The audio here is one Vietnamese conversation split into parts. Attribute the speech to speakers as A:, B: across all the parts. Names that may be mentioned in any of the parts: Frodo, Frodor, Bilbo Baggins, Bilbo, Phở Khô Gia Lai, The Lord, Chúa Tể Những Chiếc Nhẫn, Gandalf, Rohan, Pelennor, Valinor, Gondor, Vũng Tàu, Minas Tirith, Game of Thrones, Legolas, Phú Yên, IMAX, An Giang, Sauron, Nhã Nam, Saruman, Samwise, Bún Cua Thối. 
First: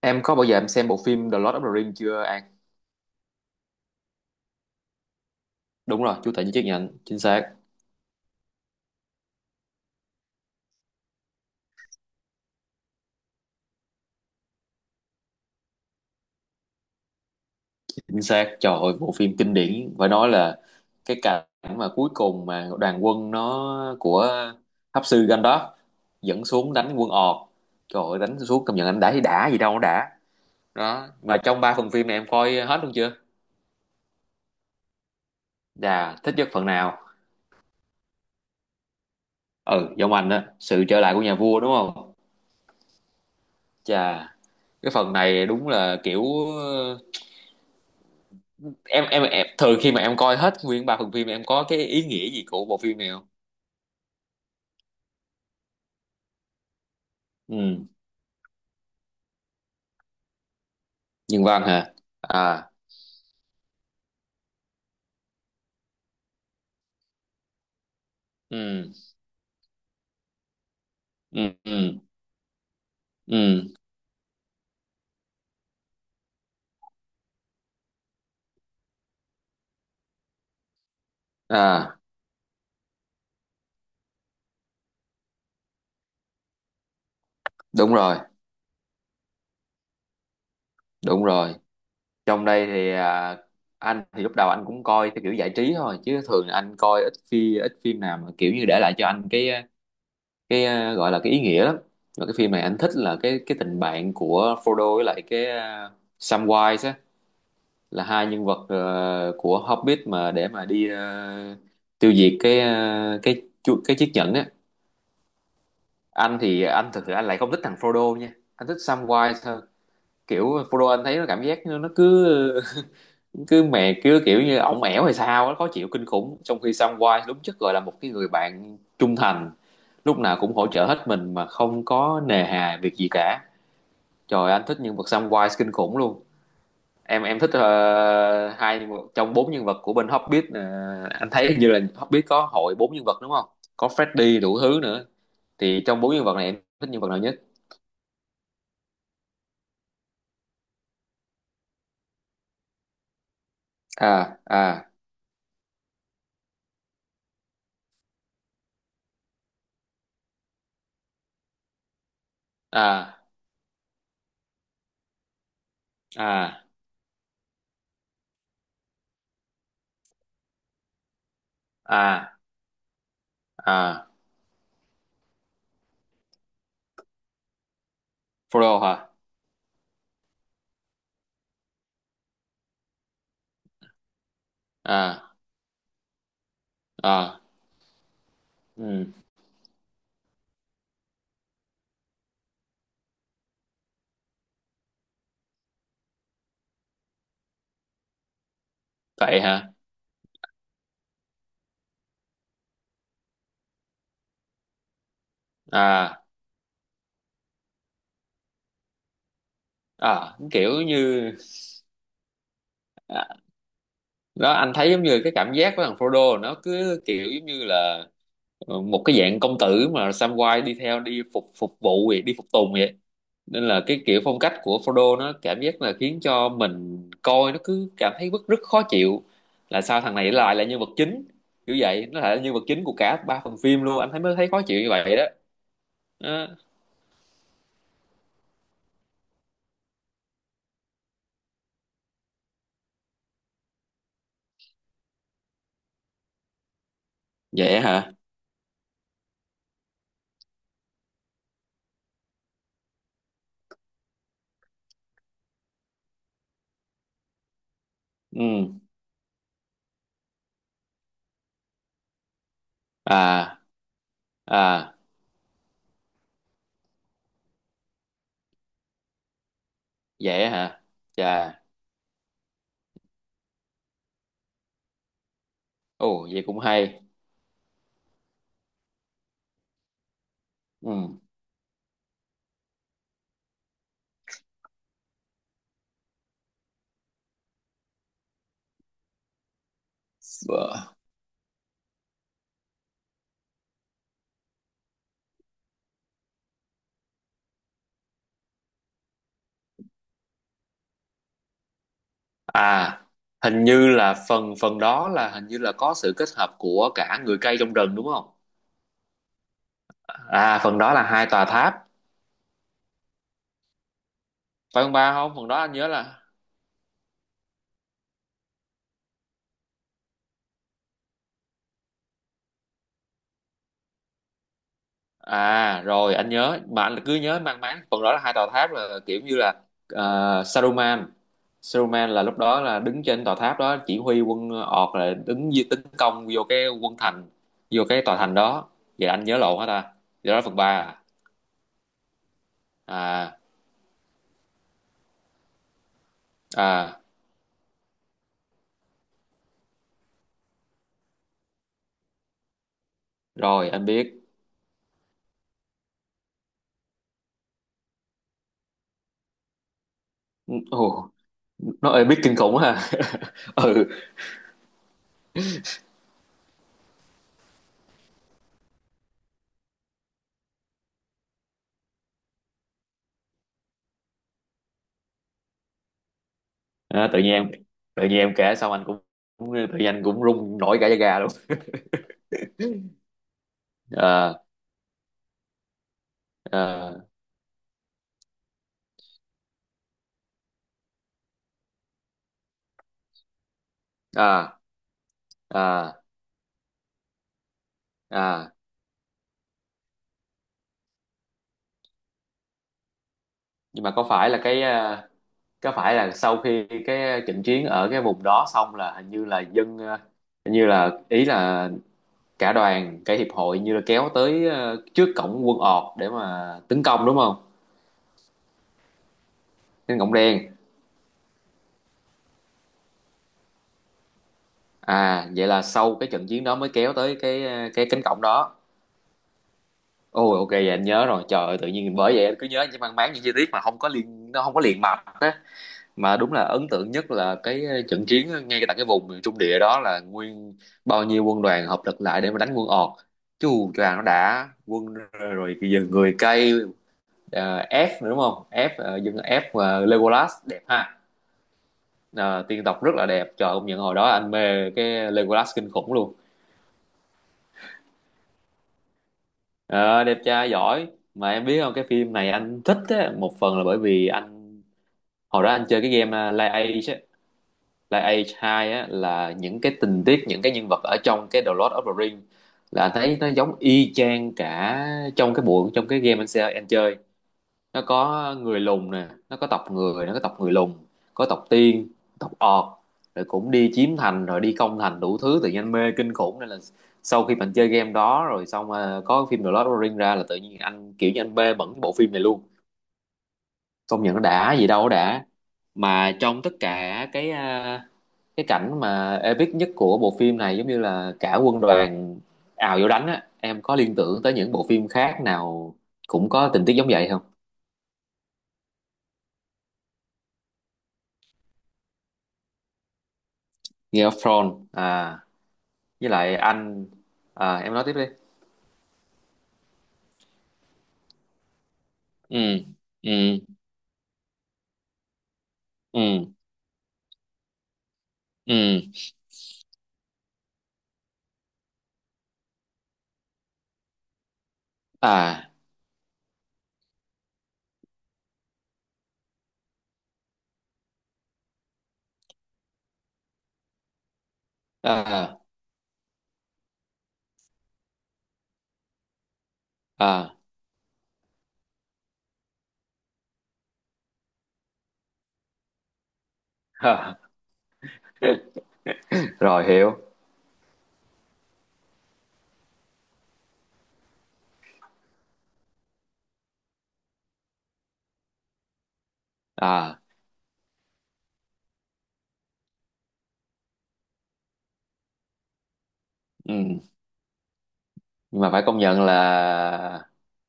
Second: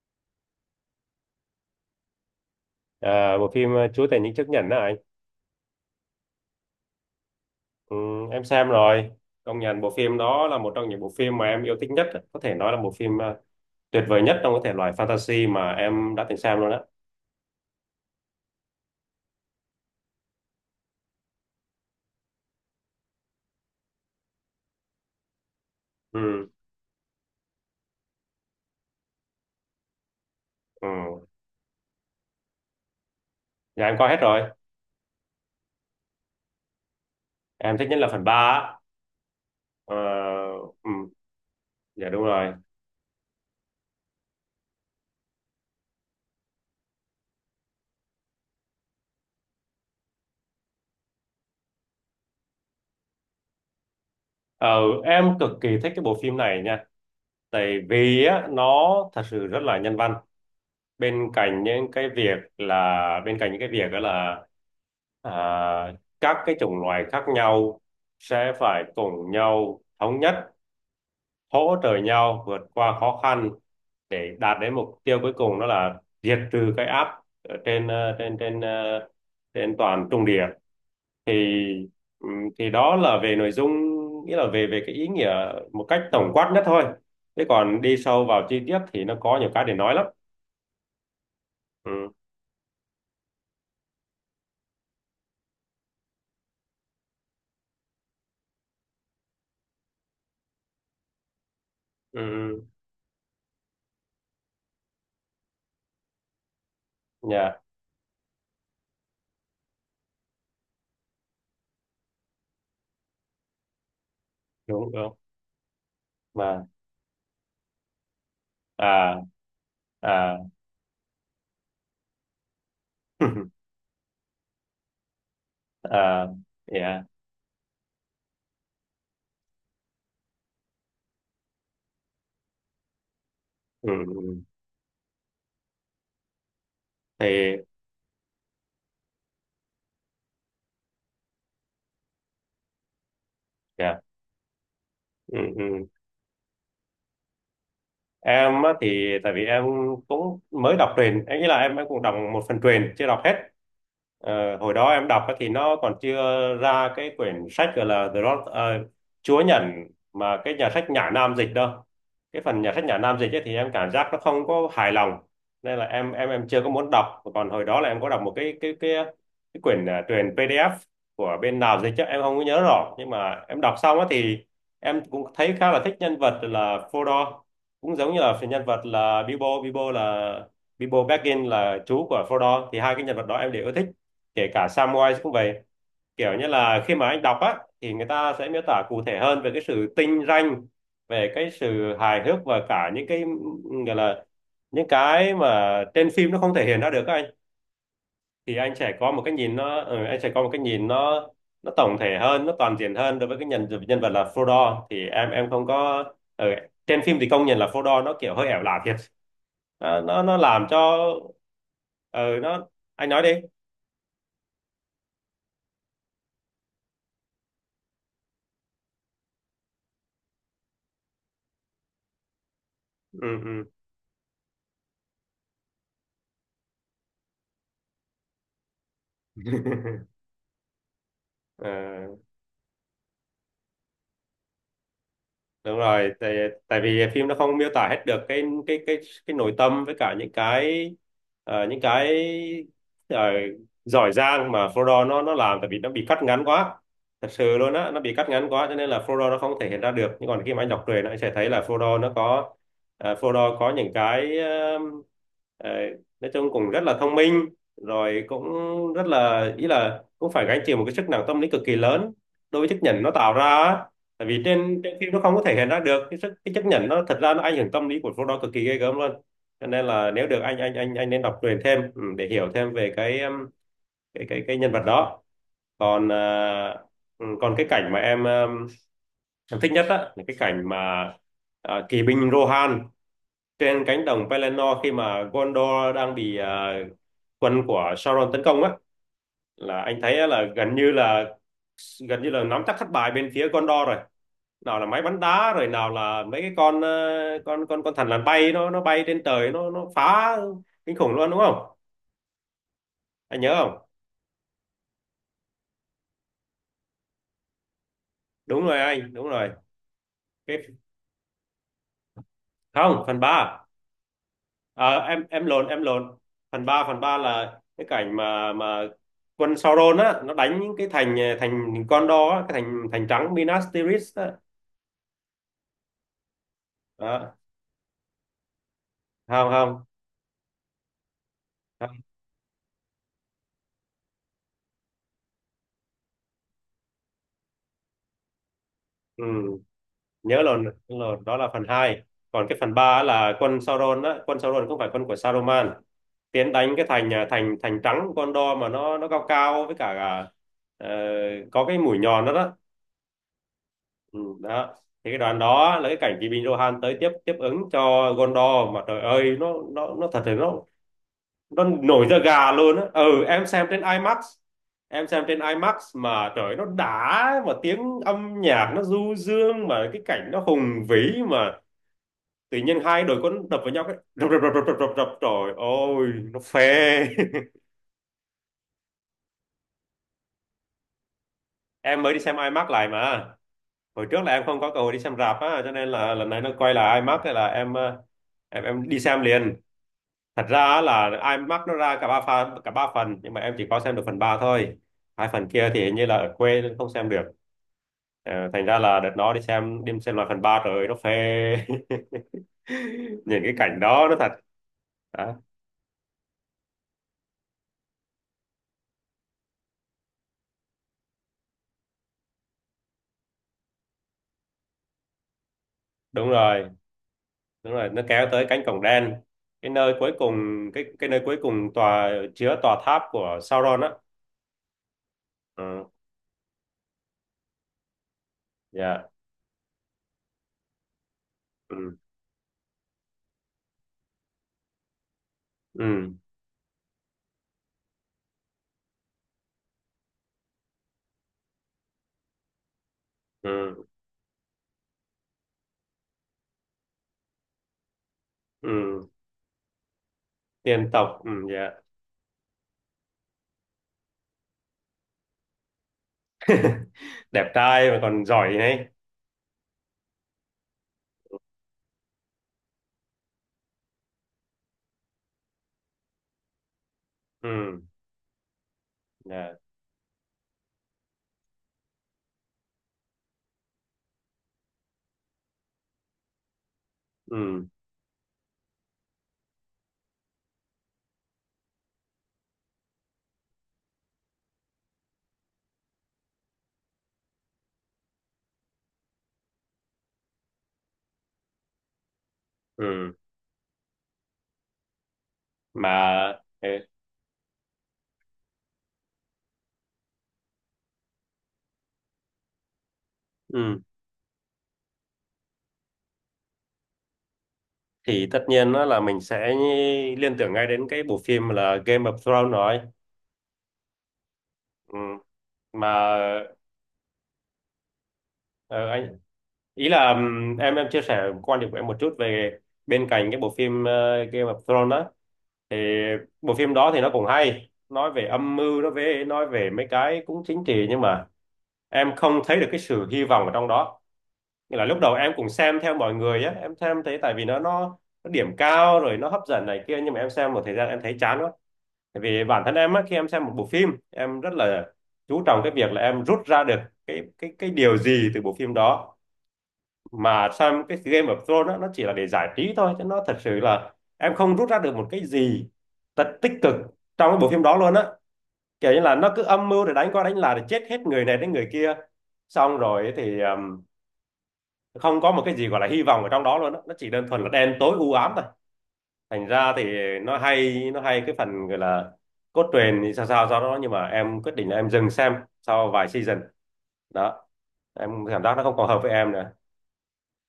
A: Em có bao giờ em xem bộ phim The Lord of the Rings chưa An?
B: À, bộ phim Chúa Tể Những Chiếc Nhẫn đó anh.
A: Đúng rồi, chú Tể với chiếc nhẫn, chính xác,
B: Ừ, em xem rồi. Công nhận bộ phim đó là một trong những bộ phim mà em yêu thích nhất, có thể nói là bộ phim tuyệt vời nhất trong cái thể loại fantasy mà em đã từng xem luôn á.
A: chính xác. Trời ơi, bộ phim kinh điển, phải nói là cái cảnh mà cuối cùng mà đoàn quân nó của Pháp sư Gandalf dẫn
B: Ừ,
A: xuống đánh quân ọt. Trời ơi, đánh xuống công nhận anh đã thì đã gì đâu nó đã.
B: ừ.
A: Đó, mà trong ba phần phim này em coi hết luôn chưa?
B: Dạ em coi hết rồi.
A: Dạ, thích nhất phần nào?
B: Em thích nhất là phần ba á.
A: Ừ,
B: Ờ,
A: giống anh á sự
B: ừ,
A: trở lại của nhà vua đúng
B: dạ
A: không?
B: đúng rồi.
A: Chà, cái phần này đúng là kiểu em thường khi mà em coi hết nguyên ba phần phim em có cái ý nghĩa gì của bộ phim này không?
B: Ờ, em cực kỳ thích cái bộ phim này nha. Tại
A: Ừ,
B: vì á, nó thật sự rất là nhân văn.
A: nhân văn hả? À,
B: Bên cạnh những cái việc đó là, à, các cái chủng loài khác nhau sẽ phải
A: ừ,
B: cùng nhau thống nhất,
A: ừ,
B: hỗ trợ
A: ừ,
B: nhau vượt qua khó khăn
A: ừ,
B: để đạt đến mục tiêu cuối cùng, đó là diệt trừ cái áp ở trên toàn Trung Địa. thì
A: à,
B: ừm, thì đó là về nội dung, nghĩa là về về cái ý nghĩa một cách tổng quát nhất thôi. Thế còn
A: đúng
B: đi
A: rồi,
B: sâu vào chi tiết thì nó có nhiều cái để nói lắm.
A: đúng rồi.
B: Ừ,
A: Trong đây thì à, anh thì lúc đầu anh cũng coi theo kiểu giải trí thôi chứ thường anh coi ít phim nào mà kiểu như để lại cho anh cái à, gọi là cái ý nghĩa lắm.
B: ừ,
A: Và cái phim này
B: ừ.
A: anh thích là cái tình bạn của Frodo với lại cái uh, Samwise á,
B: Dạ
A: là hai nhân vật của Hobbit mà để mà đi tiêu diệt cái cái cái chiếc nhẫn á.
B: đúng đúng
A: Anh thì
B: mà.
A: anh thực sự anh lại không thích thằng Frodo nha, anh thích
B: À,
A: Samwise hơn.
B: à.
A: Kiểu Frodo anh thấy nó cảm giác nó cứ cứ mè cứ kiểu như ổng ẻo hay sao á, khó chịu kinh
B: Ờ,
A: khủng, trong khi
B: dạ.
A: Samwise đúng chất gọi là một cái người bạn trung thành, lúc nào cũng hỗ trợ hết mình mà không có nề hà việc gì cả.
B: Ừ, ừ.
A: Trời, anh thích nhân vật Samwise kinh khủng luôn. Em thích
B: Thì
A: hai trong bốn nhân vật của bên Hobbit. Ờ, anh thấy hình như là Hobbit có hội bốn nhân vật đúng không, có
B: dạ.
A: Freddy đủ thứ nữa.
B: Ừ,
A: Thì
B: ừ.
A: trong bốn nhân vật này em thích nhân vật nào nhất?
B: Em á thì tại vì em cũng mới đọc truyền, em nghĩ là em cũng đọc một phần truyền chưa đọc hết.
A: À,
B: Ờ, hồi
A: à,
B: đó em đọc á thì nó còn chưa ra cái quyển sách gọi là The Lord, Chúa Nhẫn, mà cái nhà sách Nhã Nam dịch đâu. Cái phần nhà sách Nhã
A: à,
B: Nam dịch ấy thì em cảm giác nó không có hài lòng, nên là em
A: à,
B: chưa có muốn đọc. Còn hồi đó là em có đọc một cái quyển truyền PDF của bên nào dịch chứ em
A: à,
B: không có nhớ rõ, nhưng mà em đọc xong
A: à,
B: á thì em cũng thấy khá là thích nhân vật là Frodor, cũng giống như là phần nhân
A: Frodo
B: vật
A: hả?
B: là Bilbo Bilbo. Là Bilbo Baggins là chú của Frodo, thì hai cái nhân vật đó em đều yêu thích, kể cả Samwise
A: À,
B: cũng vậy. Kiểu như là khi mà anh đọc
A: à,
B: á thì người ta sẽ miêu tả cụ
A: ừ,
B: thể hơn về cái sự tinh ranh, về cái sự hài hước, và cả những cái gọi là những cái mà trên phim nó không thể hiện ra được á anh. Thì
A: vậy hả?
B: anh sẽ có một cái nhìn nó tổng thể hơn, nó toàn diện hơn. Đối với cái nhân nhân vật là Frodo thì em không có.
A: À,
B: Ừ, trên phim thì công nhận là Frodo nó kiểu hơi ẻo lả thiệt.
A: à,
B: Nó làm
A: kiểu
B: cho,
A: như
B: ừ, nó. Anh nói đi.
A: à, đó anh thấy giống như cái cảm giác của thằng Frodo nó cứ kiểu giống như là một cái dạng công tử mà Samwise đi theo đi phục phục vụ vậy, đi phục tùng vậy.
B: Ừ, ừ.
A: Nên là cái kiểu phong cách của Frodo nó cảm giác là khiến cho mình coi nó cứ cảm thấy rất rất khó chịu, là sao thằng này lại là nhân vật chính. Kiểu
B: Ờ.
A: vậy, nó lại là nhân vật chính của cả ba phần phim luôn, anh thấy mới thấy khó chịu như vậy đó.
B: Đúng rồi, tại
A: Đó.
B: tại vì phim nó không miêu tả hết được cái nội tâm, với cả những cái, những cái, ờ, giỏi giang mà Frodo nó làm, tại vì nó bị cắt ngắn quá, thật sự luôn
A: Vậy
B: á, nó
A: hả?
B: bị cắt ngắn quá cho nên là Frodo nó không thể hiện ra được. Nhưng còn khi mà anh đọc truyện anh sẽ thấy là Frodo nó có, Frodo có những cái, ờ, nói chung cũng rất là thông minh, rồi cũng
A: Ừ,
B: rất là, ý là cũng phải gánh chịu một cái sức nặng tâm lý cực kỳ lớn đối với chiếc nhẫn nó tạo ra
A: à,
B: á. Tại vì trên
A: à,
B: trên phim nó không có thể hiện ra được cái sức, cái chấp nhận nó, thật ra nó ảnh hưởng tâm lý của số đó cực kỳ ghê gớm luôn. Cho nên là nếu được
A: vậy
B: anh
A: hả?
B: nên đọc
A: Chà,
B: truyện thêm, để hiểu thêm về cái, cái nhân vật đó. Còn,
A: ồ vậy cũng hay.
B: còn cái cảnh mà em, em thích nhất á là cái cảnh mà,
A: Ừ,
B: kỵ binh Rohan trên cánh đồng Pelennor khi mà Gondor đang bị, quân của Sauron tấn công á, là anh thấy á là gần như là nắm chắc thất bại bên phía Gondor rồi. Nào là máy bắn đá, rồi nào là mấy cái con, con thằn lằn bay, nó bay trên trời, nó phá kinh khủng luôn, đúng không?
A: à,
B: Anh nhớ
A: hình
B: không?
A: như là phần phần đó là hình như là có sự kết hợp của cả người cây trong rừng đúng không?
B: Đúng rồi anh, đúng rồi. Cái,
A: À, phần đó là hai tòa tháp,
B: không, phần ba.
A: phải không?
B: Ờ,
A: Ba,
B: em
A: không,
B: em
A: phần đó
B: lộn,
A: anh
B: em
A: nhớ
B: lộn.
A: là...
B: Phần ba là cái cảnh mà quân Sauron á, nó đánh những cái thành thành, con đó, cái thành thành trắng Minas Tirith á.
A: À rồi, anh nhớ mà anh cứ
B: Đó.
A: nhớ mang máng phần đó là hai tòa tháp, là kiểu như
B: Không,
A: là
B: không,
A: Saruman.
B: không.
A: Saruman là lúc đó là đứng trên tòa tháp đó chỉ huy quân ọt, là đứng tấn công vô cái quân thành, vô cái tòa thành đó. Vậy anh
B: Ừ.
A: nhớ lộn hả ta? Vậy đó là
B: nhớ là
A: phần ba
B: nhớ
A: à?
B: là đó là phần hai. Còn cái phần ba
A: À,
B: là quân Sauron á, quân Sauron không phải quân của Saruman, tiến đánh cái
A: à,
B: thành, thành trắng của Gondor, mà nó cao cao với cả, ờ, có cái mũi nhọn đó đó.
A: rồi anh biết.
B: Ừ, đó. Thì cái đoạn đó là cái cảnh Kỳ Bình Rohan tới tiếp tiếp ứng cho Gondor, mà trời ơi nó, nó thật là nó,
A: Ồ, nó ơi
B: nổi
A: biết
B: da
A: kinh
B: gà
A: khủng
B: luôn
A: ha.
B: á. Ừ em xem trên
A: Ừ,
B: IMAX. Em xem trên IMAX mà trời nó đã, mà tiếng âm nhạc nó du dương, mà cái cảnh nó hùng vĩ, mà tự nhiên hai đội quân đập vào nhau, cái đập đập đập đập đập đập đập, trời ơi nó phê.
A: à, tự nhiên em... tự nhiên em kể xong anh cũng... cũng- tự nhiên anh cũng run nổi cả da gà luôn.
B: Em mới đi xem IMAX lại mà, hồi trước là
A: À,
B: em không có cơ hội đi xem rạp á, cho nên là lần này nó quay lại
A: à,
B: IMAX, thế là em đi xem liền. Thật ra á là IMAX nó ra cả ba phần, cả ba phần, nhưng mà em chỉ có xem được phần 3
A: à,
B: thôi. Hai phần kia thì hình
A: à,
B: như là ở quê nên không xem được. Ờ,
A: à.
B: thành ra là đợt nó đi xem, lại phần 3 rồi nó phê. Nhìn cái cảnh
A: Nhưng mà có
B: đó nó
A: phải
B: thật.
A: là cái
B: Đó,
A: có phải là sau khi cái trận chiến ở cái vùng đó xong là hình như là dân hình như là ý là cả đoàn cả hiệp hội như là kéo tới trước cổng quân ọt để
B: đúng
A: mà
B: rồi,
A: tấn công đúng không?
B: đúng rồi, nó kéo tới cánh cổng đen, cái nơi
A: Đến cổng
B: cuối cùng,
A: đen.
B: cái nơi cuối cùng, tòa chứa tòa tháp của Sauron á.
A: À vậy là
B: Ừ,
A: sau cái trận chiến đó mới kéo tới cái cái cánh cổng đó.
B: dạ.
A: Ôi ok, vậy anh nhớ rồi. Trời ơi, tự nhiên
B: Ừ,
A: bởi vậy anh cứ nhớ những mang máng những chi tiết mà không có liên nó không có liền mạch.
B: ừ,
A: Mà đúng là ấn tượng nhất là cái trận chiến ngay tại cái vùng miền Trung địa đó, là nguyên bao nhiêu quân đoàn hợp lực lại để mà đánh quân Ọt, chứ Hù
B: ừ,
A: choàng nó đã quân, rồi bây giờ người cây, à, F nữa đúng không? F, à,
B: ừ.
A: dân F và Legolas đẹp
B: Tiên
A: ha.
B: tộc. Ừ, dạ.
A: Ờ, tiên tộc rất là đẹp, trời công nhận hồi đó anh mê cái Legolas kinh khủng luôn.
B: Đẹp trai mà còn giỏi này.
A: Ờ, đẹp trai giỏi. Mà em biết không, cái phim này anh thích á, một phần là bởi vì anh hồi đó anh chơi cái game Lies
B: Ừ,
A: là Age 2 á, là
B: dạ.
A: những cái tình tiết những cái nhân vật ở trong cái The Lord of the Rings là anh thấy nó giống y chang cả trong cái bộ trong cái game anh sẽ anh chơi.
B: Ừ,
A: Nó có người lùn nè, nó có tộc người, nó có tộc người lùn, có tộc tiên, tộc ọt, rồi cũng đi chiếm thành rồi đi công thành đủ thứ, tự nhiên anh mê kinh khủng. Nên là sau khi mình chơi game đó rồi xong mà có phim The Lord of the Rings ra là tự nhiên anh kiểu như anh mê bẩn cái bộ phim này luôn.
B: ừ.
A: Công nhận nó đã gì đâu nó đã. Mà
B: Mà.
A: trong tất
B: Ừ,
A: cả cái à, cái cảnh mà epic nhất của bộ phim này giống như là cả quân đoàn ào vô đánh á, em có
B: ừ.
A: liên tưởng tới những bộ phim khác nào cũng có tình tiết giống vậy không?
B: Thì tất nhiên đó là mình sẽ liên tưởng ngay đến cái bộ phim là Game of Thrones rồi.
A: Game of Thrones
B: Ừ.
A: à? Với
B: Mà
A: lại anh... à em nói tiếp đi.
B: ờ, anh, ý là, em chia sẻ quan điểm của em một chút
A: Ừ,
B: về bên cạnh cái
A: ừ,
B: bộ phim Game of Thrones đó, thì
A: ừ,
B: bộ phim đó thì nó cũng hay nói về âm
A: ừ,
B: mưu, nó về nói về mấy cái cũng chính trị, nhưng mà em không thấy được cái sự hy vọng ở trong đó. Nghĩa là lúc đầu em cũng
A: à,
B: xem theo mọi người á, em xem thấy, tại vì nó điểm cao rồi nó hấp dẫn này kia, nhưng mà em xem một thời gian em thấy chán quá. Tại vì bản thân em á, khi em xem một bộ phim em rất là
A: à,
B: chú trọng cái việc là em rút ra được cái điều gì từ bộ phim đó.
A: à.
B: Mà xem cái Game of Thrones á, nó chỉ là để giải trí thôi chứ nó thật sự là em không rút ra được một cái gì thật tích cực trong cái bộ phim đó luôn á. Kiểu như là nó cứ
A: Rồi
B: âm mưu
A: hiểu.
B: để đánh qua đánh lại, để chết hết người này đến người kia, xong rồi thì, không có một cái gì gọi là hy vọng ở trong đó luôn á, nó chỉ đơn thuần là đen tối u ám thôi. Thành ra thì
A: À,
B: nó hay cái phần gọi là cốt truyện thì sao sao do đó, nhưng mà em quyết định là em dừng xem sau vài season.
A: ừ.
B: Đó, em
A: Nhưng
B: cảm
A: mà
B: giác
A: phải
B: nó không
A: công
B: còn hợp
A: nhận
B: với em nữa.
A: là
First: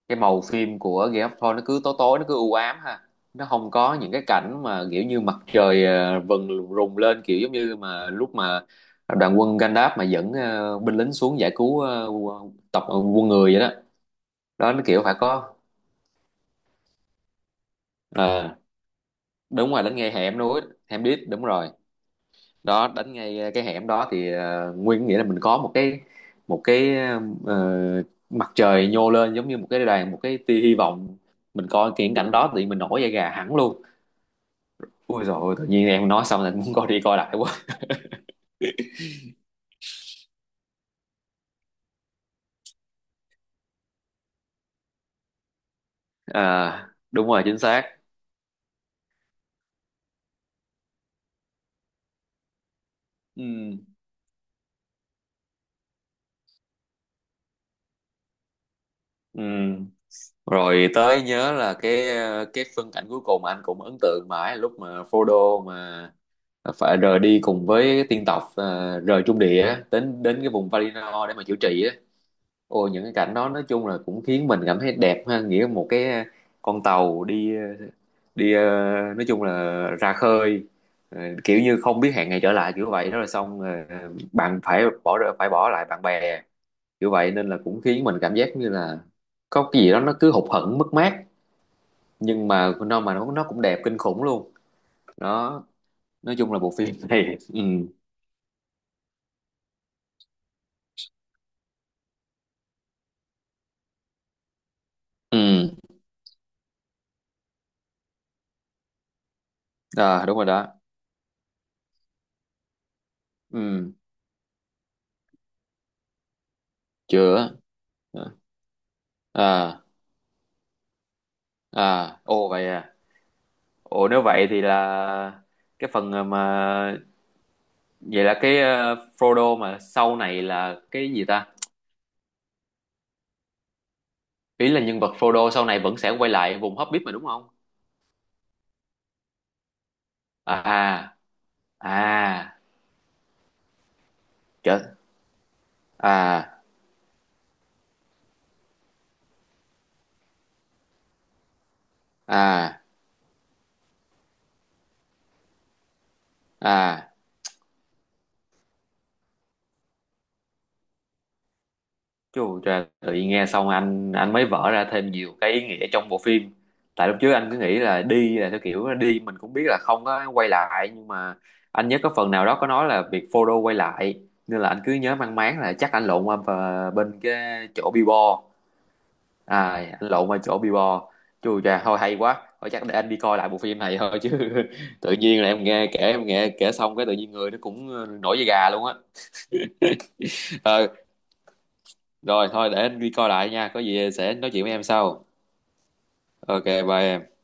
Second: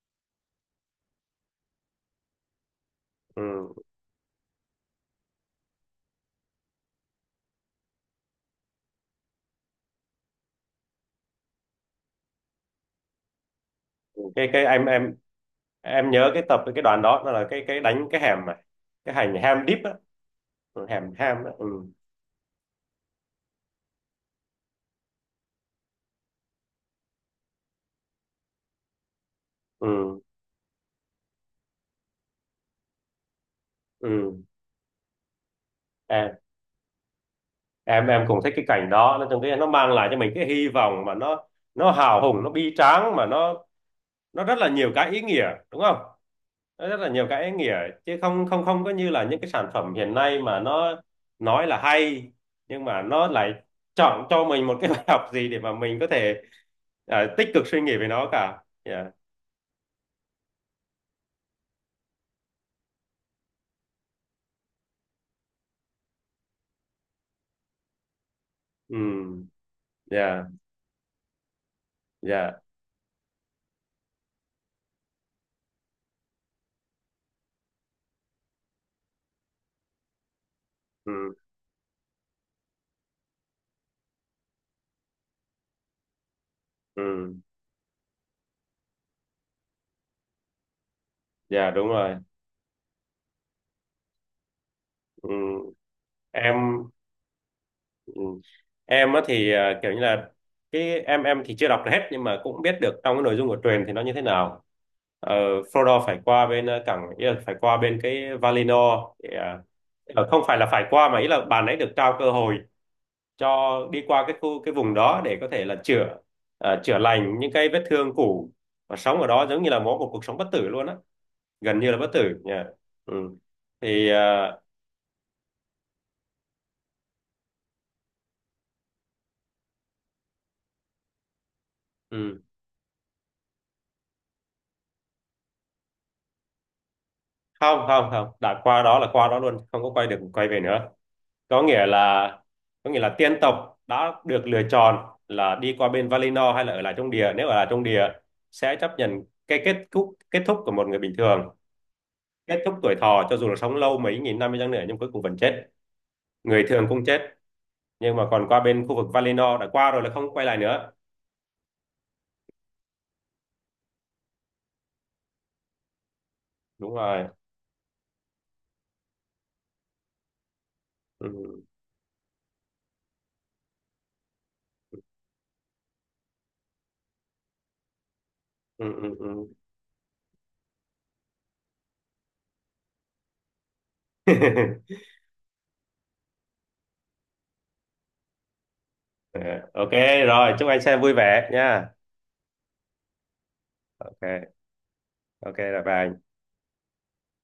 A: cái màu phim của Game of Thrones nó cứ tối tối nó cứ u ám ha, nó không
B: Ừ.
A: có những cái cảnh mà kiểu như mặt trời vần rùng lên kiểu giống như mà lúc mà đoàn quân Gandalf mà dẫn binh lính xuống giải cứu tộc quân người vậy đó.
B: Cái
A: Đó nó kiểu phải có
B: em nhớ cái tập, cái đoạn đó nó là cái, đánh cái hẻm
A: ờ,
B: mà, cái hành ham
A: đúng
B: deep
A: rồi,
B: á.
A: đánh ngay hẻm núi,
B: Ừ,
A: hẻm
B: hẻm
A: đít đúng
B: ham á. Ừ,
A: rồi. Đó đánh ngay cái hẻm đó thì nguyên nghĩa là mình có một cái ờ, mặt trời nhô lên giống như một cái đàn, một
B: ừ,
A: cái tia hy vọng. Mình coi cái cảnh đó thì mình nổi da gà hẳn luôn.
B: ừ.
A: Ui dồi ôi, tự nhiên em nói
B: em
A: xong là muốn coi đi coi lại quá.
B: em cũng thích cái cảnh đó. Nói chung cái nó mang lại cho mình cái hy vọng, mà nó, hào hùng, nó bi tráng, mà nó rất là nhiều cái ý nghĩa đúng không?
A: À,
B: Nó rất là nhiều
A: đúng rồi,
B: cái ý
A: chính
B: nghĩa,
A: xác.
B: chứ không không không có như là những cái sản phẩm hiện nay mà nó nói là hay, nhưng mà nó lại
A: Ừ.
B: chọn cho mình một cái bài học gì để mà mình có thể, tích cực suy nghĩ về nó cả. Dạ.
A: Ừ. Rồi tới nhớ là cái cái phân cảnh cuối cùng mà anh cũng ấn tượng mãi lúc mà Frodo mà phải rời đi cùng với tiên tộc rời Trung
B: Ừ,
A: Địa á, đến đến cái
B: dạ.
A: vùng Valinor để mà chữa trị á.
B: Dạ,
A: Ôi những cái cảnh đó nói chung là cũng khiến mình cảm thấy đẹp ha, nghĩa một cái con tàu đi đi nói chung là ra khơi,
B: ừ,
A: kiểu như không biết hẹn ngày trở lại kiểu vậy đó, là xong bạn phải phải bỏ lại bạn bè kiểu vậy,
B: ừ.
A: nên là cũng khiến mình cảm giác như là có cái gì đó nó cứ hụt hẫng mất mát,
B: Dạ đúng rồi.
A: nhưng mà nó mà nó cũng đẹp kinh khủng luôn.
B: Ừ.
A: Đó, nói chung là bộ phim
B: Em.
A: này... Ừ,
B: Ừ. Em á thì kiểu như là, cái em thì chưa đọc hết, nhưng mà cũng biết được trong cái nội dung của truyền thì nó như thế nào. Ờ,
A: ừ,
B: Frodo phải qua bên cảng, ý là phải qua bên cái Valinor để,
A: à, đúng
B: không
A: rồi
B: phải là
A: đó.
B: phải qua, mà ý là bạn ấy được trao cơ hội cho
A: Ừ,
B: đi qua cái khu, cái vùng đó để có thể là chữa, chữa lành
A: chưa,
B: những cái vết thương cũ, và sống ở đó giống như là
A: à,
B: mỗi một cuộc sống bất tử luôn á, gần như là bất
A: à,
B: tử
A: ồ
B: nha.
A: vậy à.
B: Ừ.
A: Ồ
B: Thì
A: nếu vậy thì là cái phần mà vậy là cái Frodo mà sau này là cái gì ta?
B: ừ.
A: Ý là nhân vật Frodo sau này vẫn sẽ quay lại vùng Hobbit mà đúng không?
B: Không, không, không, đã qua đó là qua đó luôn, không có quay được quay về nữa.
A: À,
B: có
A: à,
B: nghĩa là
A: à,
B: có nghĩa là tiên tộc đã được lựa
A: trời,
B: chọn là đi qua bên Valinor
A: à,
B: hay là ở lại trong địa. Nếu ở lại trong địa sẽ chấp nhận cái kết thúc của một người bình thường, kết thúc
A: à,
B: tuổi thọ, cho dù là sống lâu mấy nghìn năm đi chăng nữa nhưng cuối cùng vẫn chết, người thường cũng
A: à.
B: chết. Nhưng mà còn qua bên khu vực Valinor, đã qua rồi là không quay lại nữa.
A: Chú trời, tự nhiên nghe xong anh mới vỡ ra thêm nhiều cái ý nghĩa trong bộ phim.
B: Đúng
A: Tại lúc
B: rồi.
A: trước anh cứ nghĩ là đi là theo kiểu đi mình cũng biết là không có quay lại, nhưng
B: Ừ,
A: mà anh nhớ có phần nào đó có nói là việc Frodo quay lại, nên là anh cứ nhớ mang máng là chắc anh lộn qua bên cái chỗ Bilbo.
B: ừ, ừ, ừ.
A: À, anh lộn qua chỗ Bilbo. Chú trời thôi hay quá. Thôi chắc để anh đi coi lại bộ phim này thôi chứ, tự nhiên là em nghe kể xong cái tự nhiên người nó cũng nổi da gà luôn á.
B: OK, rồi chúc anh
A: Ờ,
B: xem vui vẻ nha.
A: rồi thôi để anh đi coi lại nha, có gì sẽ nói
B: OK.
A: chuyện với em sau.
B: OK là bye.
A: Ok bye em.